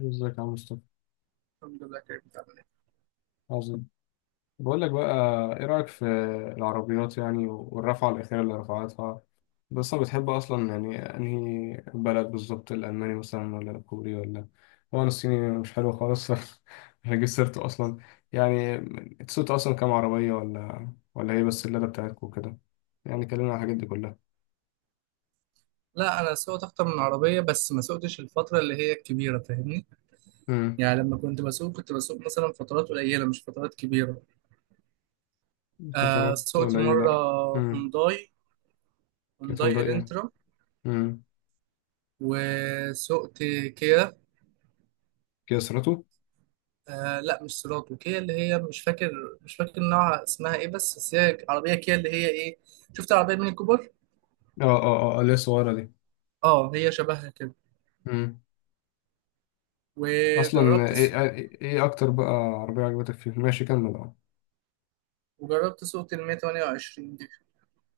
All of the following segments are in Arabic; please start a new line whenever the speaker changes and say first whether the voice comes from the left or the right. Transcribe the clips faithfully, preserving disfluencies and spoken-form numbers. left: ازيك يا مصطفى؟
right: الحمد لله كريم. بتعمل ايه؟
left: عظيم. بقول لك بقى، ايه رأيك في العربيات، يعني والرفعة الأخيرة اللي رفعتها؟ بس انا بتحب اصلا، يعني انهي بلد بالظبط؟ الألماني مثلا ولا الكوري ولا؟ هو أنا الصيني مش حلو خالص مش هجيب سيرته اصلا يعني. سوقت اصلا كام عربية؟ ولا ولا هي بس اللادة بتاعتكم وكده؟ يعني كلمنا عن الحاجات دي كلها.
right: لا انا سوقت اكتر من عربيه بس ما سوقتش الفتره اللي هي الكبيره، فاهمني؟
left: امم
right: يعني لما كنت بسوق كنت بسوق مثلا فترات قليله مش فترات كبيره. آه
left: فترات
right: سوقت مره
left: قليلة. امم
right: هونداي،
left: كانت
right: هونداي
left: هنداي.
right: الانترا،
left: امم
right: وسوقت كيا.
left: كيا سيرته؟
right: آه لا مش سيراتو، كيا اللي هي مش فاكر مش فاكر نوعها اسمها ايه، بس بس هي عربيه كيا اللي هي ايه. شفت عربيه ميني كوبر؟
left: اه اه اه، اللي هي الصغيرة
right: اه هي شبهها كده.
left: دي. اصلا
right: وجربت
left: ايه
right: السوق،
left: ايه إيه اكتر بقى عربيه عجبتك فيه؟ ماشي، كمل اه.
right: وجربت سوقت المية مية تمنية وعشرين دي،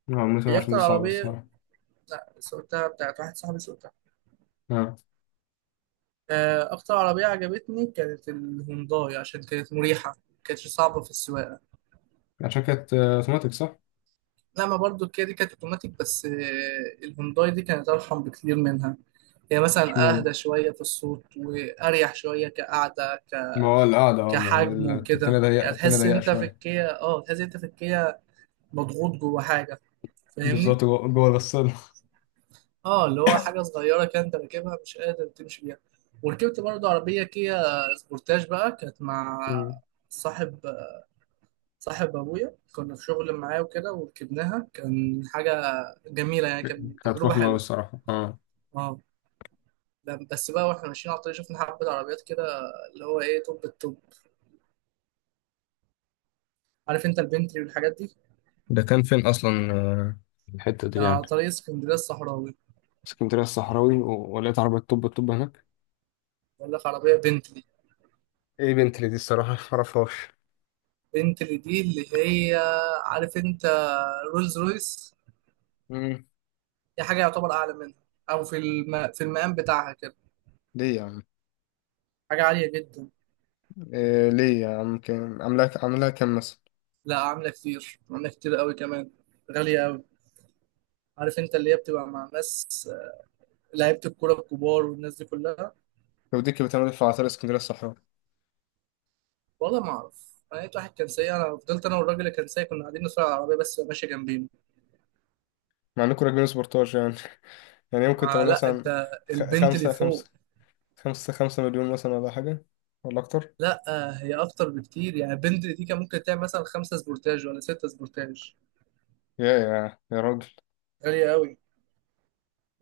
left: اه مثلا،
right: هي
left: عشان دي
right: اكتر
left: صعبه
right: عربيه.
left: الصراحه.
right: لا سوقتها بتاعت واحد صاحبي سوقتها.
left: اه،
right: آه، أكتر عربية عجبتني كانت الهونداي عشان كانت مريحة، ما كانتش صعبة في السواقة.
left: عشان كانت آه، اوتوماتيك، صح؟
right: لما برضو الكيا دي كانت أوتوماتيك بس آه، الهونداي دي كانت أرحم بكتير منها. هي مثلا
left: اشمعنى؟
right: أهدى شوية في الصوت وأريح شوية كقعدة، ك...
left: ما هو القعده اه ما هي
right: كحجم
left: ال- التانية
right: وكده.
left: ضيقه،
right: يعني
left: التانية
right: تحس إن
left: ضيقه
right: أنت في
left: شويه.
right: الكيا، أه تحس إن أنت في الكيا مضغوط جوه حاجة، فاهمني؟
left: بالظبط، جوه جوه الغسالة.
right: اه اللي هو حاجه صغيره كده انت راكبها مش قادر تمشي بيها. وركبت برضه عربيه كيا سبورتاج بقى، كانت مع
left: مم.
right: صاحب، صاحب ابويا. كنا في شغل معاه وكده وركبناها، كان حاجه جميله يعني، كانت
left: كانت
right: تجربه
left: فخمة أوي
right: حلوه.
left: الصراحة، اه.
right: اه ب- بس بقى واحنا ماشيين على الطريق شفنا حبه عربيات كده اللي هو ايه توب، التوب، عارف انت، البنتلي والحاجات دي.
left: ده كان فين أصلا آه، الحتة دي
right: كان
left: يعني؟
right: على طريق اسكندريه الصحراوي.
left: اسكندرية الصحراوي و- ولقيت عربية؟ طب الطب هناك؟
right: بقول لك عربيه بنتلي.
left: ايه بنتلي دي؟ الصراحة معرفهاش.
right: بنتلي دي اللي هي، عارف انت، رولز رويس،
left: مم.
right: دي حاجة يعتبر أعلى منها، أو في الم... في المقام بتاعها كده.
left: ليه يا عم؟
right: حاجة عالية جدا.
left: إيه ليه يا عم؟ كام عاملاها؟ عاملاها كام مثلا؟
right: لا عاملة كتير، عاملة كتير قوي كمان، غالية قوي. عارف أنت اللي هي بتبقى مع ناس آه، لعيبة الكورة الكبار والناس دي كلها.
left: لو دي كانت بتعمل في عطار اسكندريه الصحراء؟
right: والله ما أعرف، أنا لقيت واحد كان سايق، أنا فضلت أنا والراجل اللي كان سايق كنا قاعدين نتفرج على العربية بس ماشية جنبينا.
left: مع انكم راكبين سبورتاج يعني. يعني ممكن
right: آه
left: تمن
right: لا
left: مثلا
right: أنت
left: خ-
right: البنت اللي
left: خمسة
right: فوق.
left: خمسة خمسة خمسة مليون مثلا ولا حاجة؟ ولا أكتر؟
right: لا آه، هي أكتر بكتير يعني، البنت دي كان ممكن تعمل مثلا خمسة سبورتاج ولا ستة سبورتاج.
left: يا يا يا راجل.
right: غالية قوي.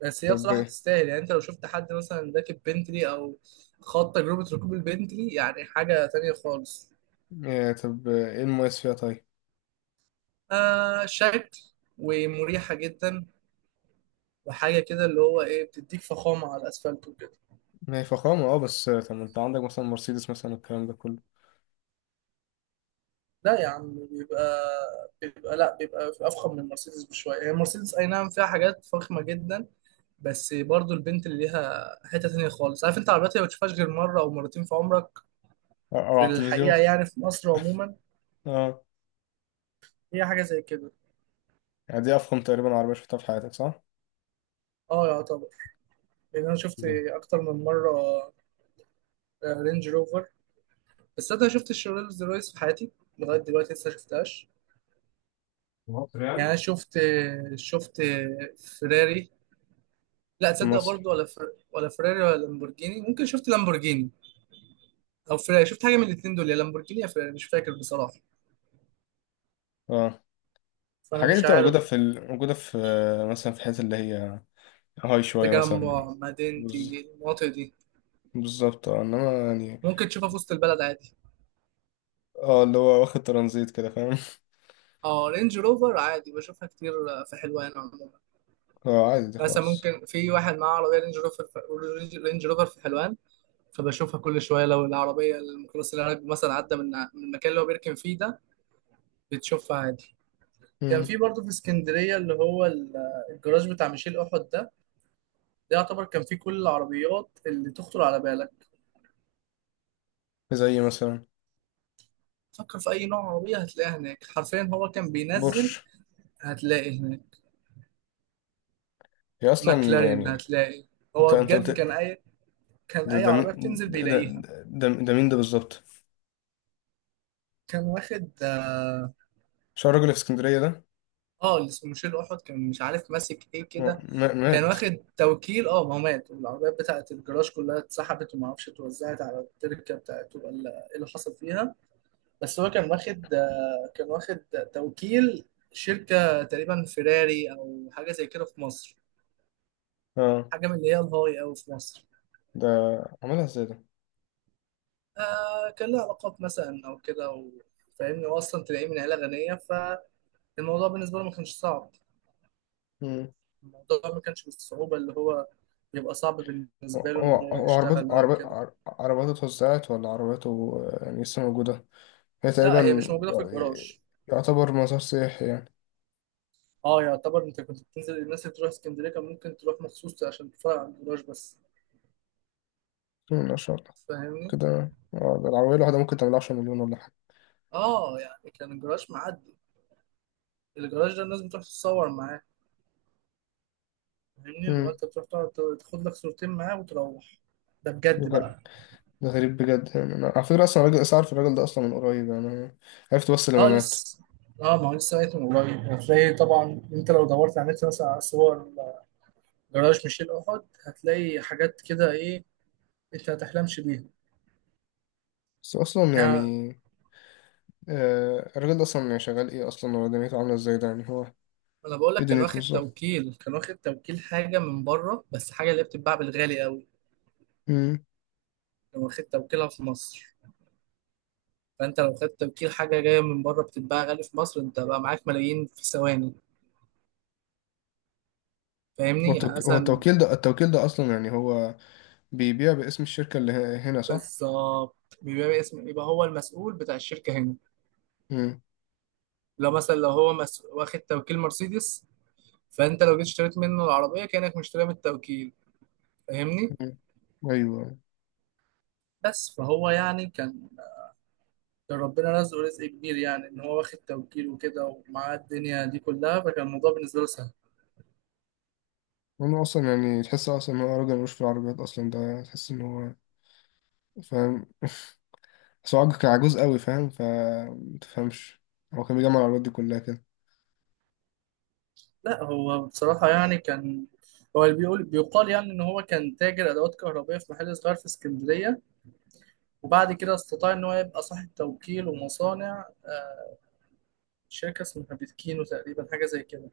right: بس هي
left: طب
right: بصراحة
left: إيه؟
right: تستاهل يعني، انت لو شفت حد مثلا راكب بنتلي او خاض تجربة ركوب البنتلي يعني حاجة تانية خالص.
left: يا طب إيه المميز فيها طيب؟
right: آه شكل، ومريحة جدا، وحاجة كده اللي هو ايه بتديك فخامة على الاسفلت وكده.
left: ما هي فخامة، أه، بس طب ما أنت عندك مثلا مرسيدس مثلا، الكلام ده كله.
right: لا يا عم بيبقى، بيبقى لا بيبقى افخم من المرسيدس بشوية. هي المرسيدس اي نعم فيها حاجات فخمة جدا بس برضو البنت اللي ليها حتة تانية خالص. عارف انت عربيات اللي ما بتشوفهاش غير مرة او مرتين في عمرك،
left: أو أو
right: في
left: على
right: الحقيقة
left: التلفزيون.
right: يعني في مصر عموما.
left: أه.
right: هي حاجة زي كده.
left: يعني دي أفخم تقريبا عربية شفتها في حياتك، صح؟
right: اه يعتبر، لان انا شفت
left: في
right: اكتر من مره رينج روفر، بس انا شفت الرولز رويس في حياتي لغايه دلوقتي لسه شفتهاش.
left: مصر
right: يعني
left: يعني؟
right: انا شفت، شفت فيراري لا
left: في
right: تصدق،
left: مصر.
right: برضو ولا فر... ولا فيراري ولا لامبورجيني. ممكن شفت لامبورجيني او فيراري، شفت حاجه من الاثنين دول، يا لامبورجيني يا فيراري، مش فاكر بصراحه،
left: أه.
right: فانا
left: الحاجات دي
right: مش
left: بتبقى موجودة
right: عارف.
left: في ال... موجودة في، مثلا في الحتت اللي هي هاي شوية مثلا؟
right: تجمع
left: بز...
right: مدينتي المناطق دي،
left: بالظبط، أه، إنما يعني.
right: ممكن تشوفها في وسط البلد عادي.
left: اه، اللي هو واخد ترانزيت كده، فاهم؟
right: اه رينج روفر عادي بشوفها كتير في حلوان عموما.
left: اه، عادي دي
right: مثلا
left: خالص.
right: ممكن في واحد معاه عربيه رينج روفر، رينج روفر في حلوان، فبشوفها كل شويه. لو العربيه الميكروباص العربي مثلا عدى من من المكان اللي هو بيركن فيه ده، بتشوفها عادي. كان
left: مم.
right: في برضه في اسكندريه اللي هو ال- الجراج بتاع ميشيل احد ده، ده يعتبر كان فيه كل العربيات اللي تخطر على بالك.
left: زي مثلا
right: فكر في اي نوع عربيه هتلاقيها هناك، حرفيا. هو كان بينزل
left: بورش؟
right: هتلاقي هناك
left: هي اصلا
right: ماكلارين،
left: يعني.
right: هتلاقي.
left: انت
right: هو
left: انت
right: بجد كان
left: قلت.
right: اي، كان
left: ده
right: اي
left: ده
right: عربيه
left: مين-
right: بتنزل
left: ده ده,
right: بيلاقيها.
left: ده, ده مين ده بالظبط؟
right: كان واخد، اه
left: مش هو الراجل اللي في اسكندرية ده؟
right: آه، اللي اسمه ميشيل احد كان مش عارف ماسك ايه
left: ما-
right: كده.
left: ما-
right: كان
left: مات.
right: واخد توكيل. اه ما هو مات والعربيات بتاعت الجراج كلها اتسحبت، وما اعرفش اتوزعت على التركه بتاعته ولا ايه اللي حصل فيها. بس هو كان واخد، كان واخد توكيل شركه تقريبا فيراري او حاجه زي كده في مصر،
left: اه.
right: حاجه من اللي هي الهاي او في مصر.
left: ده عملها ازاي ده؟
right: آه كان له علاقات مثلا او كده و-. فاهمني واصلا تلاقيه من عيله غنيه، فالموضوع بالنسبه له ما كانش صعب.
left: مم.
right: الموضوع ما كانش بالصعوبه اللي هو يبقى صعب
left: هو
right: بالنسبه له ان
left: هو
right: هو
left: هو عربيته
right: يشتغل او
left: عربيته
right: كده.
left: عر- عربيته اتوزعت ولا عربيته آه، يعني لسه موجودة؟ هي
right: لا هي مش
left: تقريبا
right: موجوده في الجراج.
left: يعتبر مزار سياحي يعني؟
right: اه يعتبر، انت كنت بتنزل الناس اللي بتروح اسكندريه كان ممكن تروح مخصوص عشان تتفرج على الجراج بس،
left: مم، ما شاء الله.
right: فاهمني.
left: كده اه، ده العربية الواحدة ممكن تعمل عشرة مليون ولا حاجة؟
right: اه يعني كان الجراج معدي، الجراج ده الناس بتروح تتصور معاه، فاهمني. اللي هو
left: مم.
right: انت بتروح تقعد ت- تاخد لك صورتين معاه وتروح. ده بجد بقى.
left: ده غريب بجد، يعني انا على فكره، اصلا راجل اعرف الراجل ده اصلا من قريب يعني. أنا عرفت بس لما
right: اه
left: مات.
right: لسه، اه ما هو لسه لقيته من قريب. هتلاقي طبعا انت لو دورت على النت مثلا على صور جراج ميشيل احد، هتلاقي حاجات كده ايه انت ما تحلمش بيها.
left: بس اصلا
right: يعني
left: يعني، آه الراجل ده اصلا يعني شغال ايه اصلا؟ هو دنيته عامله ازاي ده، يعني هو
right: انا بقول
left: ايه
right: لك كان
left: دنيته
right: واخد
left: بالظبط؟
right: توكيل، كان واخد توكيل حاجه من بره، بس حاجه اللي هي بتتباع بالغالي قوي.
left: امم
right: لو خدت توكيلها في مصر، فانت لو خدت توكيل حاجه جايه من بره بتتباع غالي في مصر انت بقى معاك ملايين في ثواني،
left: هو
right: فاهمني. يعني
left: التوك- هو
right: مثلا
left: التوكيل ده التوكيل ده اصلا، يعني هو بيبيع باسم الشركه اللي ه- هنا، صح؟
right: بالظبط بيبقى اسم، يبقى هو المسؤول بتاع الشركه هنا.
left: امم
right: لو مثلا لو هو مس... واخد توكيل مرسيدس، فانت لو جيت اشتريت منه العربيه كانك مشتريها من التوكيل، فاهمني.
left: أمم. ايوه.
right: بس فهو يعني كان، كان ربنا رزقه رزق كبير يعني ان هو واخد توكيل وكده ومعاه الدنيا دي كلها، فكان الموضوع بالنسبه له سهل.
left: هو اصلا يعني تحس اصلا ان هو راجل ملوش في العربيات اصلا ده؟ تحس ان هو فاهم؟ بس هو عج- كان عجوز قوي فاهم، فمتفهمش. هو كان بيجمع العربيات دي كلها كده؟
right: لا هو بصراحة يعني كان، هو اللي بيقول بيقال يعني إن هو كان تاجر أدوات كهربائية في محل صغير في اسكندرية، وبعد كده استطاع إن هو يبقى صاحب توكيل ومصانع. آه، شركة اسمها بيتكينو تقريبا، حاجة زي كده.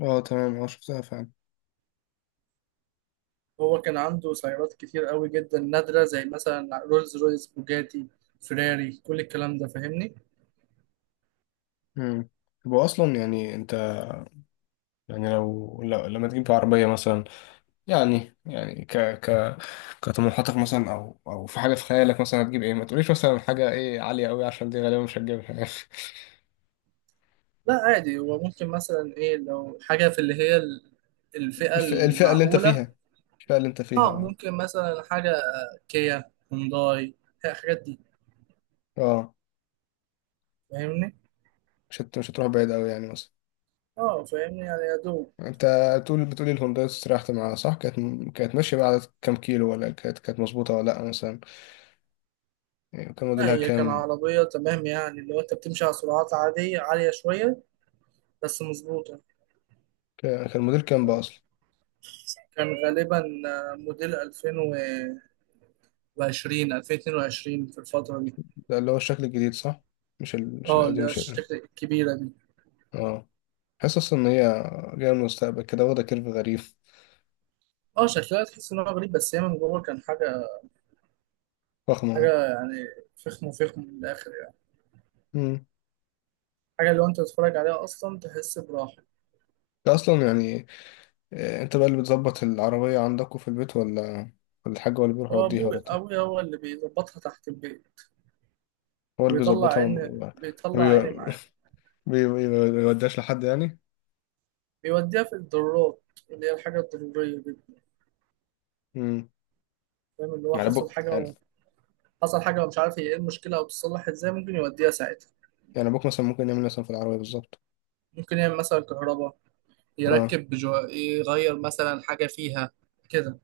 left: اه تمام، اه شفتها فعلا.
right: هو كان عنده سيارات كتير قوي جدا نادرة، زي مثلا رولز رويس، بوجاتي، فيراري، كل الكلام ده، فاهمني.
left: امم هو اصلا يعني انت، يعني لو لو- لما تجيب عربيه مثلا، يعني يعني ك ك كطموحاتك مثلا، او او في حاجه في خيالك، مثلا هتجيب ايه؟ ما تقوليش مثلا حاجه ايه عاليه قوي عشان دي غالبا مش هتجيبها يعني.
right: لا عادي، هو ممكن مثلا إيه لو حاجة في اللي هي ال- الفئة
left: الف- الفئه اللي انت
right: المعقولة.
left: فيها، الفئه اللي انت فيها،
right: اه
left: اه.
right: ممكن مثلا حاجة كيا، هونداي، الحاجات دي،
left: اه،
right: فاهمني.
left: مش هت... مش هتروح بعيد قوي يعني مثلا؟
right: اه فاهمني، يعني يا دوب.
left: انت تقول بتقولي الهونداي استريحت معاها، صح؟ كانت م- كانت ماشيه بعد كام كيلو؟ ولا كانت كانت مظبوطه ولا لا مثلا؟ يعني كان
right: لا
left: موديلها
right: هي كان
left: كام؟
right: عربية تمام، يعني لو انت بتمشي على سرعات عادية عالية شوية بس مظبوطة.
left: كان كان موديل كام بقى اصلا؟
right: كان غالبا آه، موديل ألفين وعشرين، ألفين واتنين وعشرين في الفترة دي.
left: ده اللي هو الشكل الجديد، صح؟ مش ال... مش
right: اه اللي
left: القديم،
right: هي
left: مش ال...
right: الشكل الكبيرة دي.
left: اه. حاسس اصلا ان هي جايه من المستقبل كده، واخده كيرف غريب.
right: اه شكلها تحس ان هو غريب، بس هي من جوه كان حاجة،
left: فخمه يعني؟
right: حاجة يعني فخم، فخم من الآخر يعني.
left: امم
right: حاجة اللي هو انت تتفرج عليها أصلا تحس براحة.
left: ده اصلا يعني آه، انت بقى اللي بتظبط العربيه عندكم في البيت، ولا ولا الحاج هو اللي بيروح
right: هو
left: يوديها
right: أبوي،
left: ولا بتاع؟
right: أبوي هو اللي بيظبطها تحت البيت،
left: هو اللي
right: وبيطلع
left: بيظبطها
right: عيني،
left: ولا- ما
right: بيطلع
left: بي-
right: عيني
left: بي- بي- ما بيوديهاش لحد يعني؟
right: بيوديها في الضرورات، اللي هي الحاجة الضرورية جدا،
left: امم
right: فاهم. اللي هو
left: يعني
right: حصل
left: ابوك
right: حاجة
left: يعني؟
right: و..، حصل حاجة ومش عارف هي ايه المشكلة أو بتتصلح ازاي، ممكن يوديها ساعتها.
left: يعني ابوك مثلا ممكن يعمل مثلا في العربيه بالظبط؟
right: ممكن يعمل مثلا كهرباء،
left: اه.
right: يركب بجو... يغير مثلا حاجة فيها كده،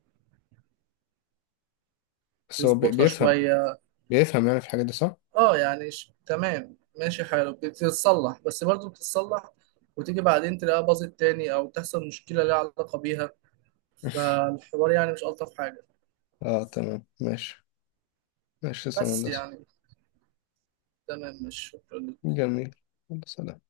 left: بس هو بي-
right: يظبطها
left: بيفهم،
right: شوية.
left: بيفهم يعني في الحاجات دي، صح؟
right: اه يعني ش... تمام ماشي حاله، بتتصلح بس برضه بتتصلح وتيجي بعدين تلاقيها باظت تاني أو تحصل مشكلة ليها علاقة بيها. فالحوار يعني مش ألطف حاجة.
left: اه تمام، ماشي. ماشي، تسلم يا
right: بس
left: هندسه.
right: يعني تمام، مش شكرا.
left: جميل. يلا، سلام.